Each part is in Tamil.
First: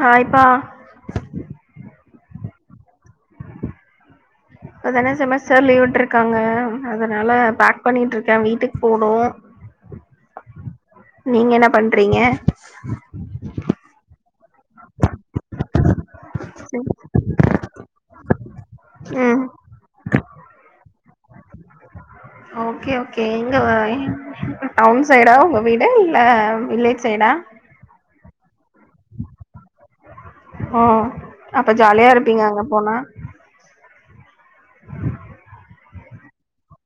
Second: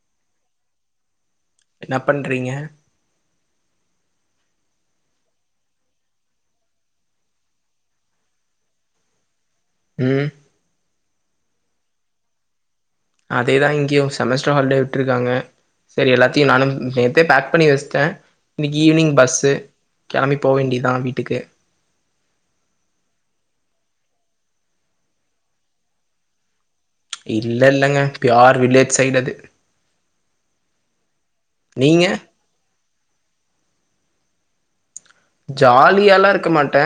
ஹாய்ப்பா என்ன பண்றீங்க இப்பதான செமஸ்டர் லீவுட்டுருக்காங்க அதனால பேக் பண்ணிகிட்டுருக்க வீட்டுக்கு போனு ம் நீங்க என்ன பண்றீங்க அதேதா இங்கியு செமஸ்டர் ஹாலிடே விட்டுருக்காங்க சரி எல்லாத்தையு நானும் சரி. நேத்தே பேக் பண்ணி வச்சிட்ட இன்னிக்கு ஈவினிங் ம் பஸ்சு கெளம்பி போ வேண்டியதா வீட்டுக்கு ஓகே ஓகே எங்க எங் டவுன் சைடா உங்க வீடு இல்லை வில்லேஜ் சைடா இல்ல இல்லங்க ப்யார் வில்லேஜ் சைடு அது ஓ அப்ப நீங்க ஜாலியா இருப்பீங்க அங்க போனா ஜாலியாலா இருக்க மாட்ட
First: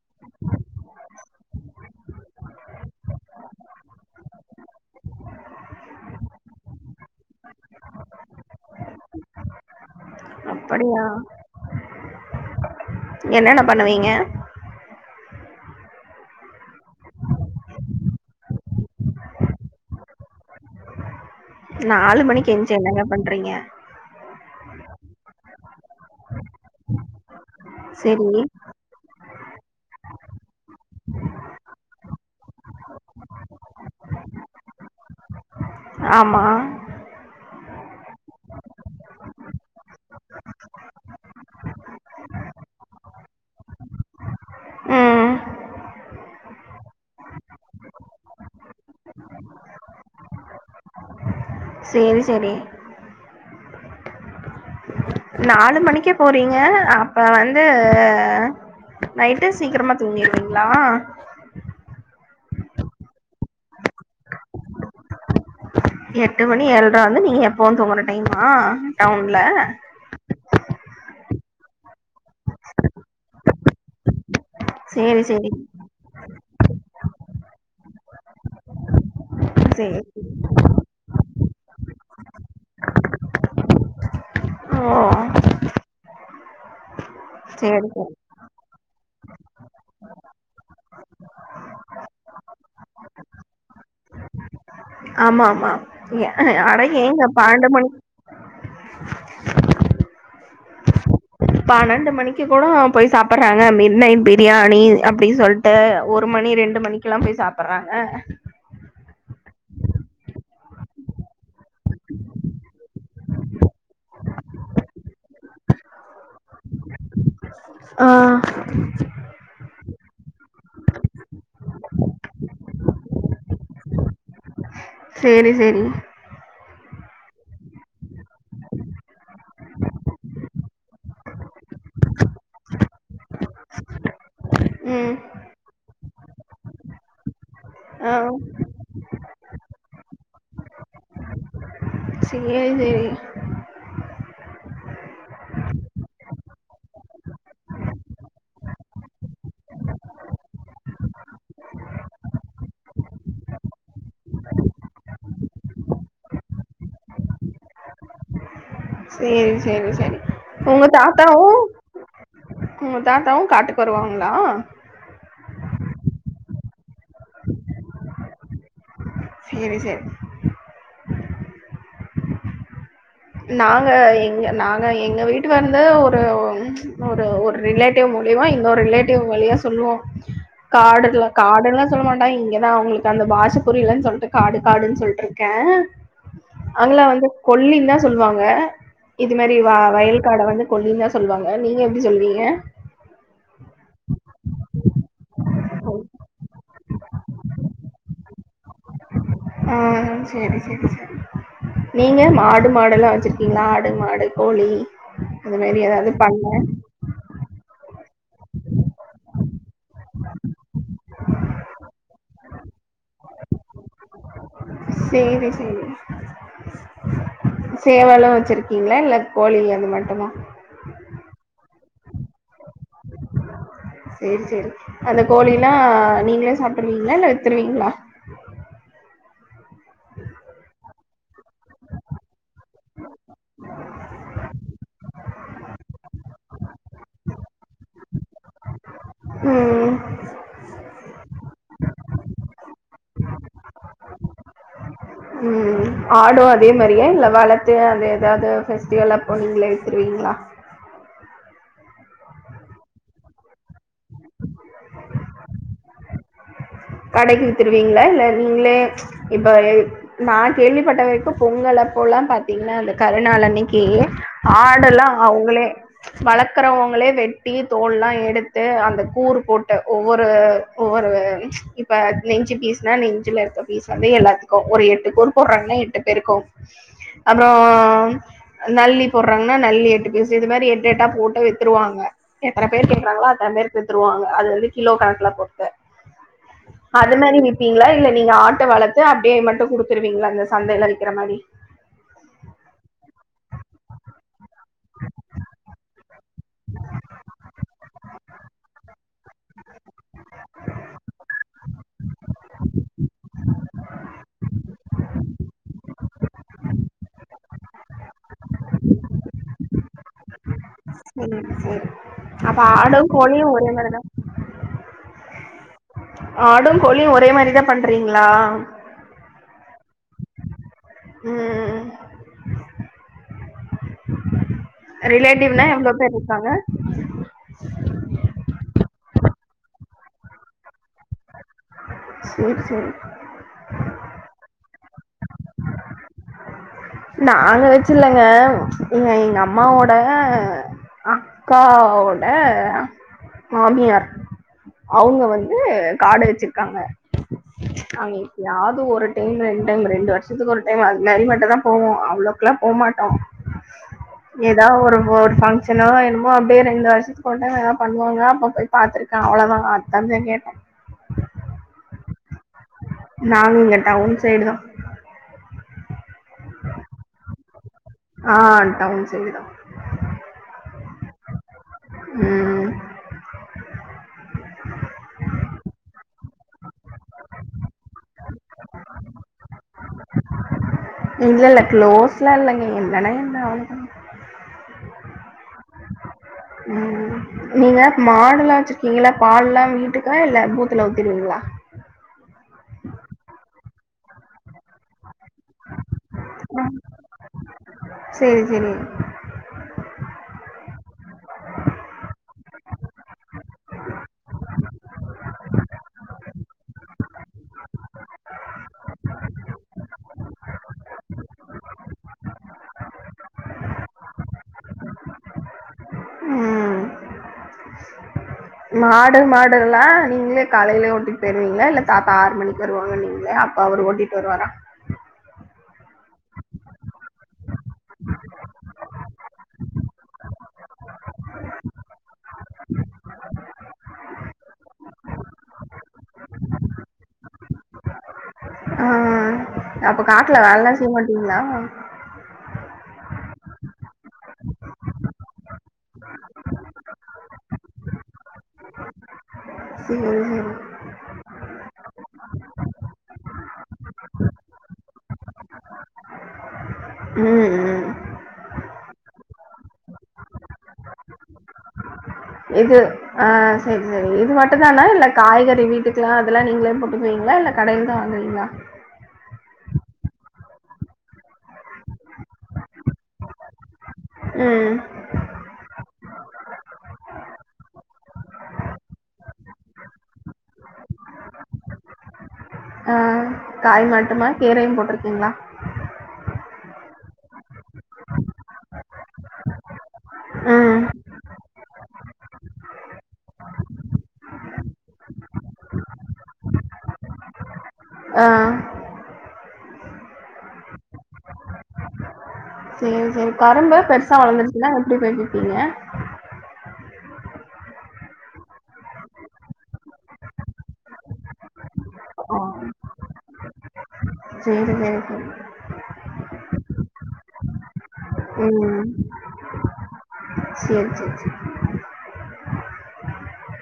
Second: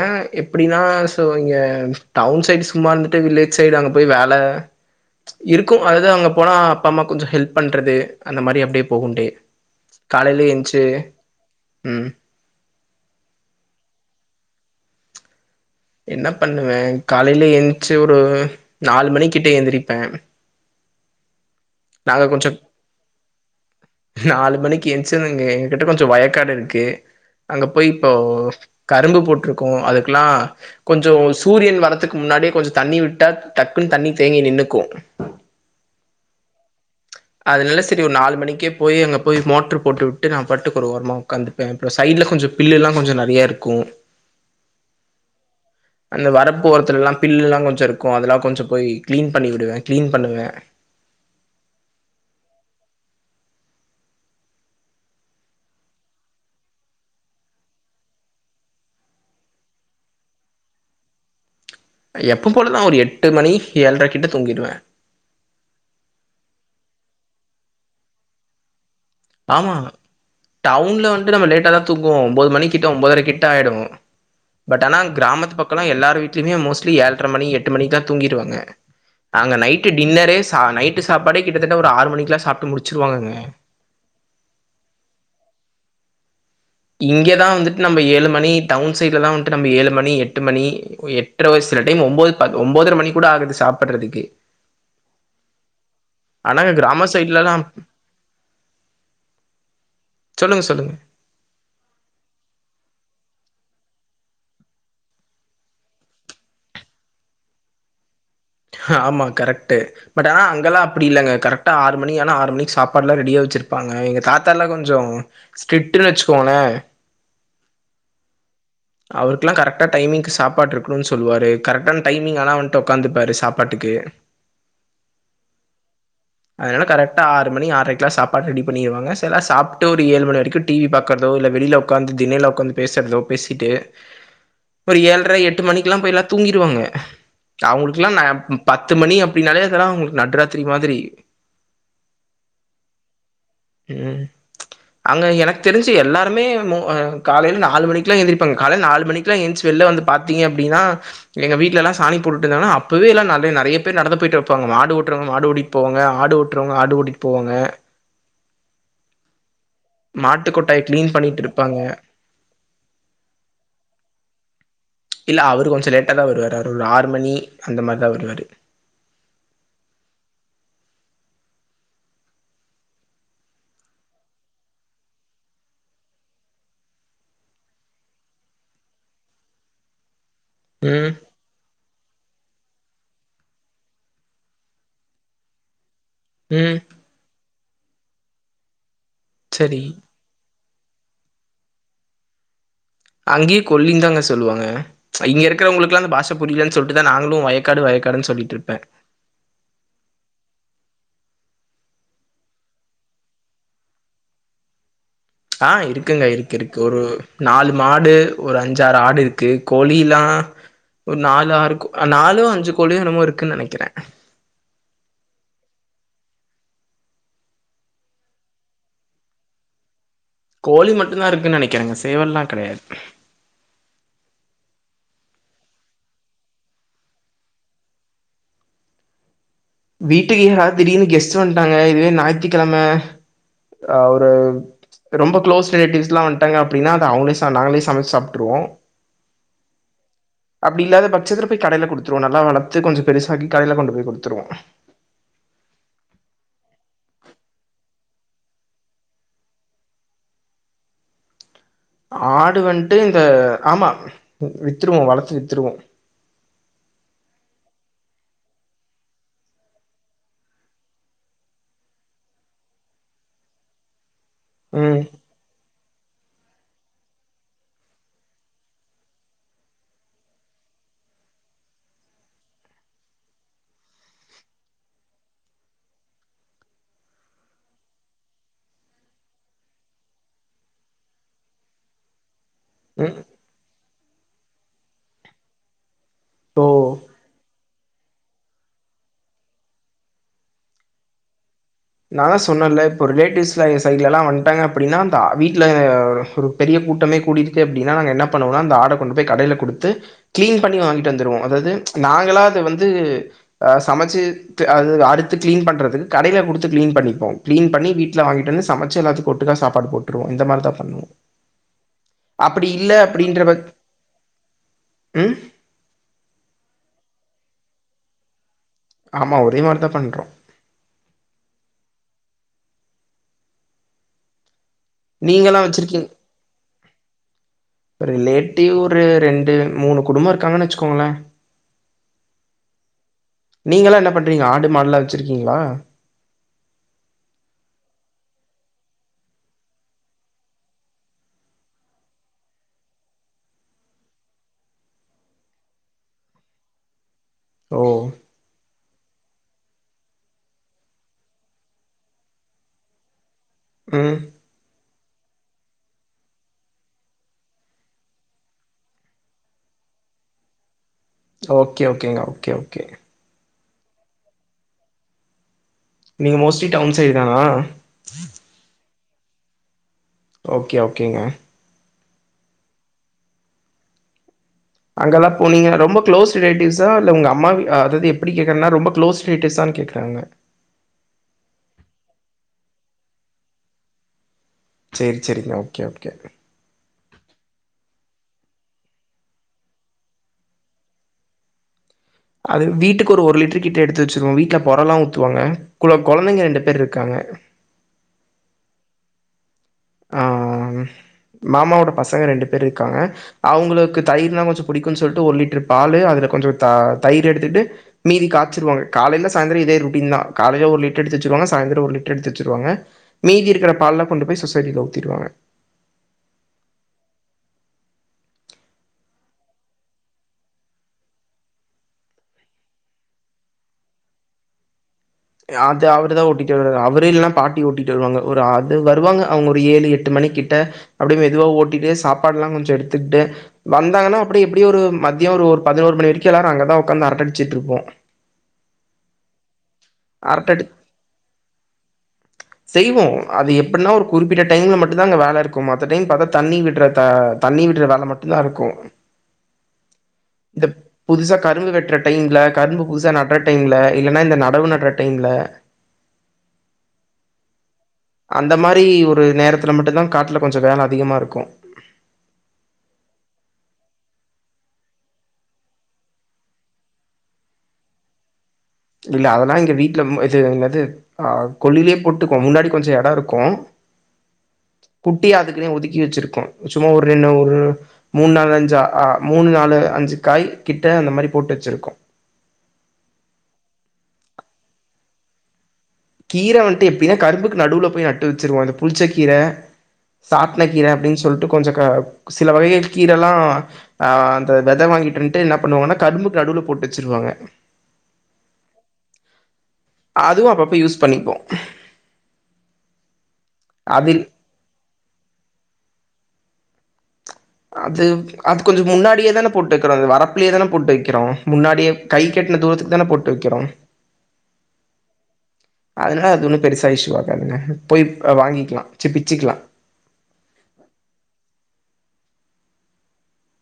எப்படின்னா சோ இங்க டவுன் சைட்ஸ் சும்மா இருந்துட்டு வில்லேஜ் சைடு அங்க போய் வேல இருக்கு அதாவது அங்க போனா அப்பா அம்மா கொஞ்ச ஹெல்ப் பண்றது அந்த மாரி அப்டே போககுண்டே காலையில என்ச்சு அப்படியா ம் என்னென்ன பண்ணுவீங்க என்ன பண்ணுவே காலையில எழுந்ச்சி ஒரு நாலு மணிக்கிட்டே எந்திரிப்ப நாலு கொஞ்சோ மணிக்கு எஞ்சி என்னங்க பண்றீங்க நாலு மணிக்கு எந்ச்சிரவங்க எங்க கிட்ட கொஞ்சோ வயக்காடு இருக்கு அங்க போய் இப்போ செரி கரும்பு போட்ருக்கோ அதுக்கெல்லா கொஞ்சோ சூரியன் வரதுக்கு முன்னாடியே கொஞ்சோ தண்ணி விட்டா டக்குன்னு தண்ணி தேங்கி நின்னுக்கு ஆமா அதனால சரி ஒரு நாலு மணிக்கே போய் அங்கே போய் மோட்டரு போட்டுவிட்டு நா பாட்டுக்கு ஒரு ஓரமா ஒக்காந்துப்ப அப்புறோ சைடுல கொஞ்சோ பில்லுல்லா கொஞ்சோ நறைய இருக்கு ம் அந்த வரப்பு ஒரத்துலலா பில்லுலா கொஞ்சோ இருக்கு அதெல்லா கொஞ்சம் போய் க்ளீன் பண்ணி விடுவ க்ளீன் பண்ணுவ சேரி சேரி நாலு மணிக்கே போறீங்க அப்ப வந்து அ நைட்டு சீக்கரமா தூங்கிருவீங்களா எப்பம் போலதா ஒரு எட்டு மணி ஏள்ர கிட்ட தூங்கிருவ எட்டு மணி ஏள்ரா வந்து நீங்க எப்பவு தூங்கற டைமா டவுன்ல? ஆமா டவுன்ல வந்துட்டு நம்ம லேட்டா தா தூங்குவோ ஒம்பது மணிக்கிட்ட ஒம்பதர கிட்ட ஆயிடு பட் ஆனா சேரி, சேரி. கிராமத்து பக்கோல்ல எல்லார வீட்லயுமே மோஸ்ட்லி ஏழ்ற மணி எட்டு மணிக்குல்லா தூங்கிடுவாங்க அங்க நைட்டு சேரி. டின்னரே சா நைட்டு சாப்பாடே கிட்டத்தட்ட ஒரு ஆறு மணிக்கலா சாப்ட்டு முடிச்சுருவாங்கங்க ஓ இங்க தா வந்துட்டு சேரி, நம்ம சேரி. ஏழு மணி டவுன் சைட்லலா வந்துட்டு நம்ம ஏழு மணி எட்டு மணி எட்ர வயசு சில டைம் ஒம்போது ஒன்பதர மணி கூட ஆகுது சாப்பட்றதுக்கு ஆமா ஆமா ஆனா அட கிராம ஏங்க சைட்லலா பன்னண்டு மணி சொல்லுங்க சொல்லுங்க பன்னண்டு மணிக்கு கூட போய் சாப்பட்றாங்க மிட் நைட் பிரியாணி அப்டின் சொல் இப்ப ஒரு மணி ரெண்டு மணிக்கெல்லா போய் சாப்பட்றாங்க ஆமா கரக்டு பட் ஆனா அங்கல்லா அப்டி இல்லங்க கரெக்டா ஆறு மணி ஆனா ஆறு மணிக்கு சாப்பாட்ல்லா ரெடியா வச்சிருப்பாங்க எங்க தாத்தால்லா கொஞ்சோ ஸ்ட்ன்னு வச்சுக்கோங்களே ஆ அவருக்கலா கரக்டா டைமிங்கு சாப்பாடு இருக்கணுனு சொல்லுவாரு கரெக்டான டைமிங் ஆனா வன்ட்டு உக்காந்துப்பாரு சாப்பாட்டுக்கு [inaudible] சேரி சேரி அதனால கரெட்டா ஆறு மணி ஆரைக்குலா சாப்பாடு ரெடி பண்ணிருவாங்க சிலா சாப்ட்டு ஒரு ஏழு மணி வரைக்கு டி வி பாக்கற்தோ இல்ல வெளில உக்காந்து திண்ணைல உக்காந்து பேசற்தோ பேசிட்டு ஒரு ம். ஏள்ர எட்டு மணிக்குலா போயல்லா தூங்கிருவாங்க அவுங்களுக்ல்லா ஆ. ந பத்து மணி அப்டின்னாலே அதெல்லா அவுங்களுக்கு நடுராத்திரி மாதிரி சேரி சேரி ம் அங்க எனக்கு தெரிஞ்சு எல்லாருமே காலைல நாலு மணிக்குல்லா எந்திரிப் காலைல நாலு மணிக்லா ஏஞ்சு வெள்ல வந்து பாத்தீங்க அப்டின்னா எங்க வீட்ல எல்லா சாணி போட்டுட்டு இருந்தாங்கன்னா அப்பவே எல்லா நெறைய நெறைய பேர் நடந்து போயிட்டு இருப்பாங்க மாடு ஓட்றவங்க மாடோடி போவாங்க ஆடு ஓட்றவங்க ஆடு ஓட்டிட்டு போவாங்க சேரி சேரி சேரி மாட்டு கொட்டாய உங்க கிளீன் பண்ணிட்டு தாத்தாவு இருப்பாங்க உங்க தாத்தாவு காட்டுக்கு வருவாங்களா இல்ல அவரு கொஞ்ச லேட்டா தா வருவாரு அவர் ஒரு ஆறு மணி அந்த மாரி தா வருவாரு சேரி சேரி நாங்க எங்க நாங்க எங்க வீட்டு வந்து ஒரு ஒரு ஒரு ரிலேட்டிவ் மூலியமா இன்னொரு ரிலேட்டிவ் வழியா சொல்லுவோ ம் காடுல காடுன்லா சொல்ல மாட்டா இங்கதா அவுங்களுக்கு அந்த பாஷ புரிலன்னு சொல்ட்டு காடு காடுன்னு சொல்லிட்டுருக்க ம் அங்களா வந்து கொல்லின்தா சொல்லுவாங்க இது மாரி சரி வயல் காட வந்து கொல்லின்தா சொல்வாங்க நீங்க எப்டி சொல்வீங்க அங்கே கொல்லின் தாங்க சொல்வாங்க இங்க இருக்கறவங்களுக்குலா இந்த பாஷ புரிலன்னு சொல்ட்டுதா நாங்களு வயக்காடு வயக்காடுன்னு சொல்லிட்டுருப்பே ஆ சேரி சேரி நீங்க மாடு மாடெல்லா வச்சிருக்கீங்களா ஆடு மாடு கோழி அந்த ஆ மாரி ஏதாவது இருக்குங்க பண்ண இருக்கு இருக்கு ஒரு நாலு மாடு ஒரு அஞ்சாறு ஆடு இருக்கு கோழில்லா ஒரு நாலு ஆறு கோ நாலு அஞ்சு கோழியு என்னமோ இருக்குன்னு நெனக்கிறே சேரி சேரி சேவலு வச்சிருக்கீங்ளா இல்ல கோழி அது மட்டுமா கோழி மட்டுந்தா இருக்குன் நெனக்கிறேங்க சேவல்லா கெடையாது சேரி சேரி அந்த கோழில்லா நீங்களே சாப்ட்ருவீங்களா இல்ல வித்துருவீங்ளா வீட்டுக்கு யாராவ்து திடீர்னு கெஸ்ட் வந்துட்டாங்க இதுவே ஞாயித்துக்கெழம அ ஒரு ரொம்ப க்ளோஸ் ரிலேட்டிவ்ஸ்ல்லா வந்ட்டாங்க அப்டின்னா அத அவுங்களே ச நாங்களே சமச்சு சாப்ட்ருவோ ம் [inaudible] அப்டி இல்லாத பட்சத்துல போய் கடயில குடுத்துருவோ நல்லா வளத்து கொஞ்சொ பெருசாகி கடயில கொண்டு போய் குடுத்துருவோ ம் ஆடூ அதே மாரியா இல்ல வளத்து அத எதாவ்து ஃபெஸ்டிவலப்போ நீங்களே வித்துருவீங்ளா ஆடு வன்ட்டு இந்த ஆமா வித்துருவோ வளத்து வித்துருவோ கடக்கி வித்திருவீங்ளா இல்ல நீங்ளே இப்ப நா கேள்விப்பட்டவரைக்கூ பொங்கலப்போல்லா பாத்தீங்ன்னா இந்த கருணாளன்னைக்கி ம் ஆடெல்லா அவுங்களே வளக்கறவுங்களே வெட்டி தோல்லா எடுத்து அந்த கூறு போட்டு ஒவ்வொரு ஒவ்வொருவ இப்ப நெஞ்சு பீஸ்னா நெஞ்சுல இருக்க பீஸ் வந்து எல்லாத்துக்கூ ஒரு எட்டு கூர் போட்றாங்கன்னா எட்டு பேருக்கூ அப்றோ நல்லி போட்றாங்கன்னா நல்லி எட்டு பீசு இது மாறி எட்டு எட்டா போட்டு வித்துருவாங்க எத்தன பேரு ம் கேக்றாங்களோ அத்தன பேருக்கு வித்ருவாங்க அது வந்து கிலோ கணக்குல போட்டு ஓ அது மாறி விப்பீங்ளா இல்ல நீங்க ஆட்ட வளத்து அப்டியே மட்டு குடுத்துருவீங்ளா இந்த சந்தையில விக்கிற மாறி நா தா சொன்னல்ல இப்போ ரிலேட்டிவ்ஸ்லா எங்க சைட்லலா வன்ட்டாங்க அப்டின்னா ஆ வீட்ல பெரிய கூட்டமே கூடிடுச்சு அப்டின்னா நாங்க என்ன பண்ணுவோனா அந்த ஆட கொண்டு போய் கடையில குடுத்து க்ளீன் பண்ணி வாங்கிட்டு வந்துருவோ அதாவ்து நாங்களா அத வந்து ஆ சமச்சுத்து அது அடுத்து க்ளீன் பண்றதுக்கு கடையில குடுத்து து க்ளீன் பண்ணிப்போ க்ளீன் பண்ணி வீட்ல வாங்கிட்டு வந்து ச சமச்சு எல்லாத்துக் ஒட்டுகா சாப்பாடு போட்டுருவோ இந்த மாறிதா பன்னுவோ ம் சேரி அப்ப அப்டி இல்ல ஆடு அப்டின்ற கோழியு பச் ஒரே ம் ஆடுங் கோழியு ஒரே மாறிதா பண்றீங்ளா ஆமா ஒரேமாறிதா பண்றோ ம் நீங்கல்லா ரிலேட்டிவ்னா எவ்ளோ வச்சிருக்கீங் பேர் இருக்காங்க ரிலேட்டிவ் ஒரு ரெண்டு மூணு குடும்பொ இருக்காங்கன்னு வச்சுக்கோங்கள செரி செரி நீங்களா என்ன பண்றீங்க ஆடு மாடுலா வச்சுருக்கீங்ளா நாங்க வச்சில்லங்க எங்க எங்க அம்மாவோட அக்காவோட மாமியார் அவுங்க வந்து காடு வச்சிருக்காங்க ஓ அங்க எப்பயாவ்து ஒரு டைம் ரெண்டு டைம் ரெண்டு வருஷத்துக்கு ஒரு டைம் அதுமாறி மட்டுந்தா போவோ அவ்ளோக்ல்லா போமாட்டோ ம் எதா ஒரு ஒ ஃபங்ஷனோ என்னமோ அப்டியே ரெண்டு வருஷத்துக்கு ஒரு டைம் எதா பண்ணுவாங்க அப்டியே பாத்துருக்க அவ்ளோதா அத்தந்த கேட்டே ஓகே ஓகேங்க ஓகே ஓகே நாங் இங்க டவுன் சைடு தா நீங்க மோஸ்ட்லி டவுன் சைடு தானா ஆ டவுன் சைடுதா ஓகே ஓகேங்க ம் அங்கல்லா போனீங்க ரொம்ப க்ளோஸ் ரிலேட்டிவ்ஸா இல்ல உங்க அம்மா அதாது எப்புடி கேக்குறன்னா ரொம்ப க்ளோஸ் ரிலேடிவ்ஸான் கேக்குற அவுங்க இல்ல இல்ல க்ளோஸ்லா இல்லைங்க என்னான்னா என்னா அவ்ளோ சேரிச்சேரிக்கா ஓகே ஓகே ம் நீங்க மாடுலா வச்சிருக்கீங்கள பால்லா வீட்டுக்கா இல்ல பூத்துல ஊத்திடுவீங்களா அது வீட்டுக்கு ஒரு ஒரு லிட்டர்கிட்ட எடுத்து வச்சிருவோ வீட்ல பொறலா ஊத்துவாங்க கூட கொழந்தைங்க ரெண்டு பேர் இருக்காங்க சேரி சேரி ஆ ஆமாங்க மாமாவோட பசங்க ரெண்டு பேர் இருக்காங்க அவுங்களுக்கு தயிர்னா கொஞ்சொ புடிக்குன்னு சொல்ட்டு ஒரு லிட்டர் பால்லு அதுல கொஞ்சொ த தயிர் எடுத்துட்டு மீதி காச்சிருவாங்க காலயில சாயந்தரொ இதே ரொட்டீன்தா காலையில ஒரு லிட்டர் எடுத்துச்சிருவாங்க சாயந்திரம் ஒரு லிட்டர் எடுத்துச்சிருவாங்க மீதி இருக்கிற பால்லா கொண்டு போய் சொசைட்டீல ஊத்திடுவாங்க ம் மாடு மாடெல்லா நீங்களே காலயிலே ஓட்டிட்டு போயிருவீங்களா இல்ல தாத்தா ஆறு மணிக்கு வருவாங்கனிங்களே அப்ப அவரு ஓட்டிட்டு வருவாரா அது அவருதா ஓட்டிட்டு வருவாரு அவரு இல்லன பாட்டி ஓட்டிட்டு வருவாங்க ஒரு அது வருவாங்க அவங்க ஒரு ஏழு எட்டு மணி கிட்ட அப்டியே மெதுவா ஓட்டிட்டு சாப்பாடுல்லா கொஞ்ச எடுத்துக்கிட்டு வந்தாங்கன்னா அப்டி இப்டி ஒரு மத்ய ஒரு பதினோரு மணி வரைக்கும் எல்லாரும் அங்கதா உக்காந்து அரட்டடிச்சிட்டு இருப்போ ஆ அப்ப காட்ல அரட்ட வேலல்லா செய்ய மாட்டீங்ளா செய்வோ அது எப்டின்னா ஒரு குறிப்பிட்ட டைம்ல மட்டுந்தா அங்க வேல இருக்கு மத்த டைம் பாத்தா தண்ணி விட்றத தண்ணி விடுற வேல மட்டுந்தா இருக்கு சேரி புதுசா கரும்பு வெட்ற டைம்ல கரும்பு புதுசா நட்ற டைம்ல இல்லனா இந்த நடவு நட்ற டைம்ல ம் ம் அந்த மாரி ஒரு நேரத்தில மட்டுந்தா காட்ல கொஞ்ச வேல அதிகமாக இருக்கு இது ஆ சேரி சேரி இது மட்டுந்தானா இல்ல காய்கறி வீட்டுக்கெல்லா அதெல்லா நீங்களே போட்டுப்பீங்களா இல்ல கடையில தா வாங்குவீங்களா இல்ல அதெல்லா எங்க வீட்டுல இது என்னது ஆ கொள்லயே போட்டுக்கோ முன்னாடி கொஞ்சொ எட இருக்கு ம் குட்டி அதுக்குனே ஒதுக்கி வச்சிருக்கோ சும்மா ஒரு என்ன ஒரு மூணு நாலு அஞ்சு அ மூணு நாலு அஞ்சு காய் கிட்ட அந்த மாரி போட்டு வச்சிருக்கோ ஆ காய் மட்டுமா கீரயு போட்ருக்கீங்களா கீர வந்ட்டு எப்டினா கரும்புக்கு நடுவுல போய் நட்டு வச்சருவோ இந்த புளிச்சக்கீர சாட்ன ம் கீர அப்டின் சொல்ட்டு கொஞ்ச க சில வகைய கீரல்லா ஆ அந்த வெத வாங்கிட்டுன்ட்டு என்ன பண்ணுவோன்னா கரும்புக்கு நடுவுல போட்டு வச்சிருவாங்க ஆ அதுவு அப்பப்ப யூஸ் பண்ணிப்போ சேரி சேரி கரும்பு பெருசா அதில் வளந்துருச்சுனா எப்டி பறிச்சீபீங்க அது அது கொஞ்சோ முன்னாடியே தான போட்டு வைக்கிறோ அது வரப்பிலயே தான போட்டு வைக்கிறோ முன்னாடியே கைக்கு எட்டுனா தூரத்துக்கு தான போட்டு வைக்கிறோ சேரி சேரி சேரி அதனால அது ஒண்ணு பெருசா இஷூவாக்காதுங்க போய் அப்றோ வாங்கிக்கலா ம் சி பிச்சுக்கலா சேரி சேரி சே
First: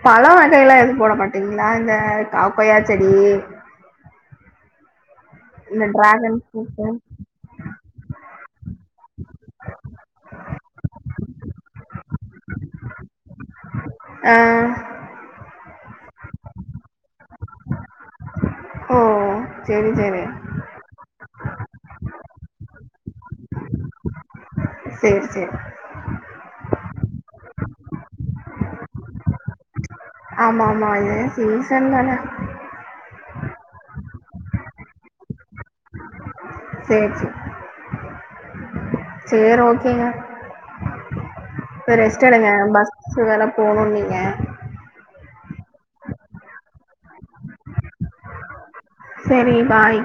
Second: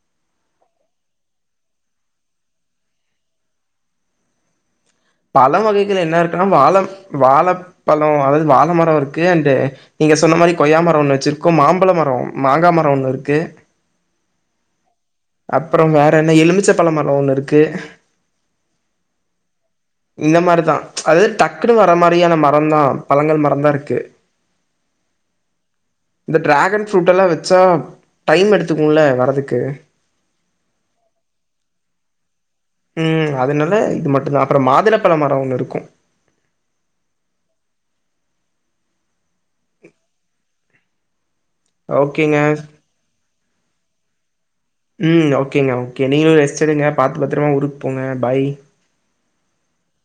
பழ வகையேல்லா எது போட மாட்டீங்களா இந்த கா கொயாச் செடி பழ இந்த வகைகள் என்ன டிராகன் இருக்குன்னா வாழ ஃப்ரூட்டு வாழப் பழோ அதாவது வாழை மரோ இருக்கு அண்டு நீங்க சொன்ன மாரி கொய்யாமரோ ஒண்ணு வச்சிருக்கோம் மாம்பழ மரோ மாங்கா மரோ ஒண்ணு இருக்கு ஆ அப்பறோ வேற என்ன எலுமிச்ச பழமரோ ஒண்ணு இருக்கு ஓ சேரி சேரி இந்த மாரிதா அது டக்குன்னு வர மாரியான மரந் தா பழங்கள் மரம் தா இருக்கு சேரி சேரி இந்த ட்ராகன் ஃப்ரூட்டெல்லா வச்சா டைம் எடுத்துக்குல வரதுக்கு ஆமா ஆமா ஏ சீசன் தான ம் அதனால இது மட்டு தா அப்பறோ மாதுளப்பழ மரோ ஒன்னு இருக்கு சேரி சேரி சேரி ஓகேங்க போய் ரெஸ்ட்டு ஓகேங்க எடுங்க பஸ்சு வேல போணு நீங்க ம் ஓகேங்க ஓகே நீங்களு ரெஸ்ட்டு எடுங்க பாத்து பத்தரமா ஊருக்கு போங்க பாய் செரி பாய்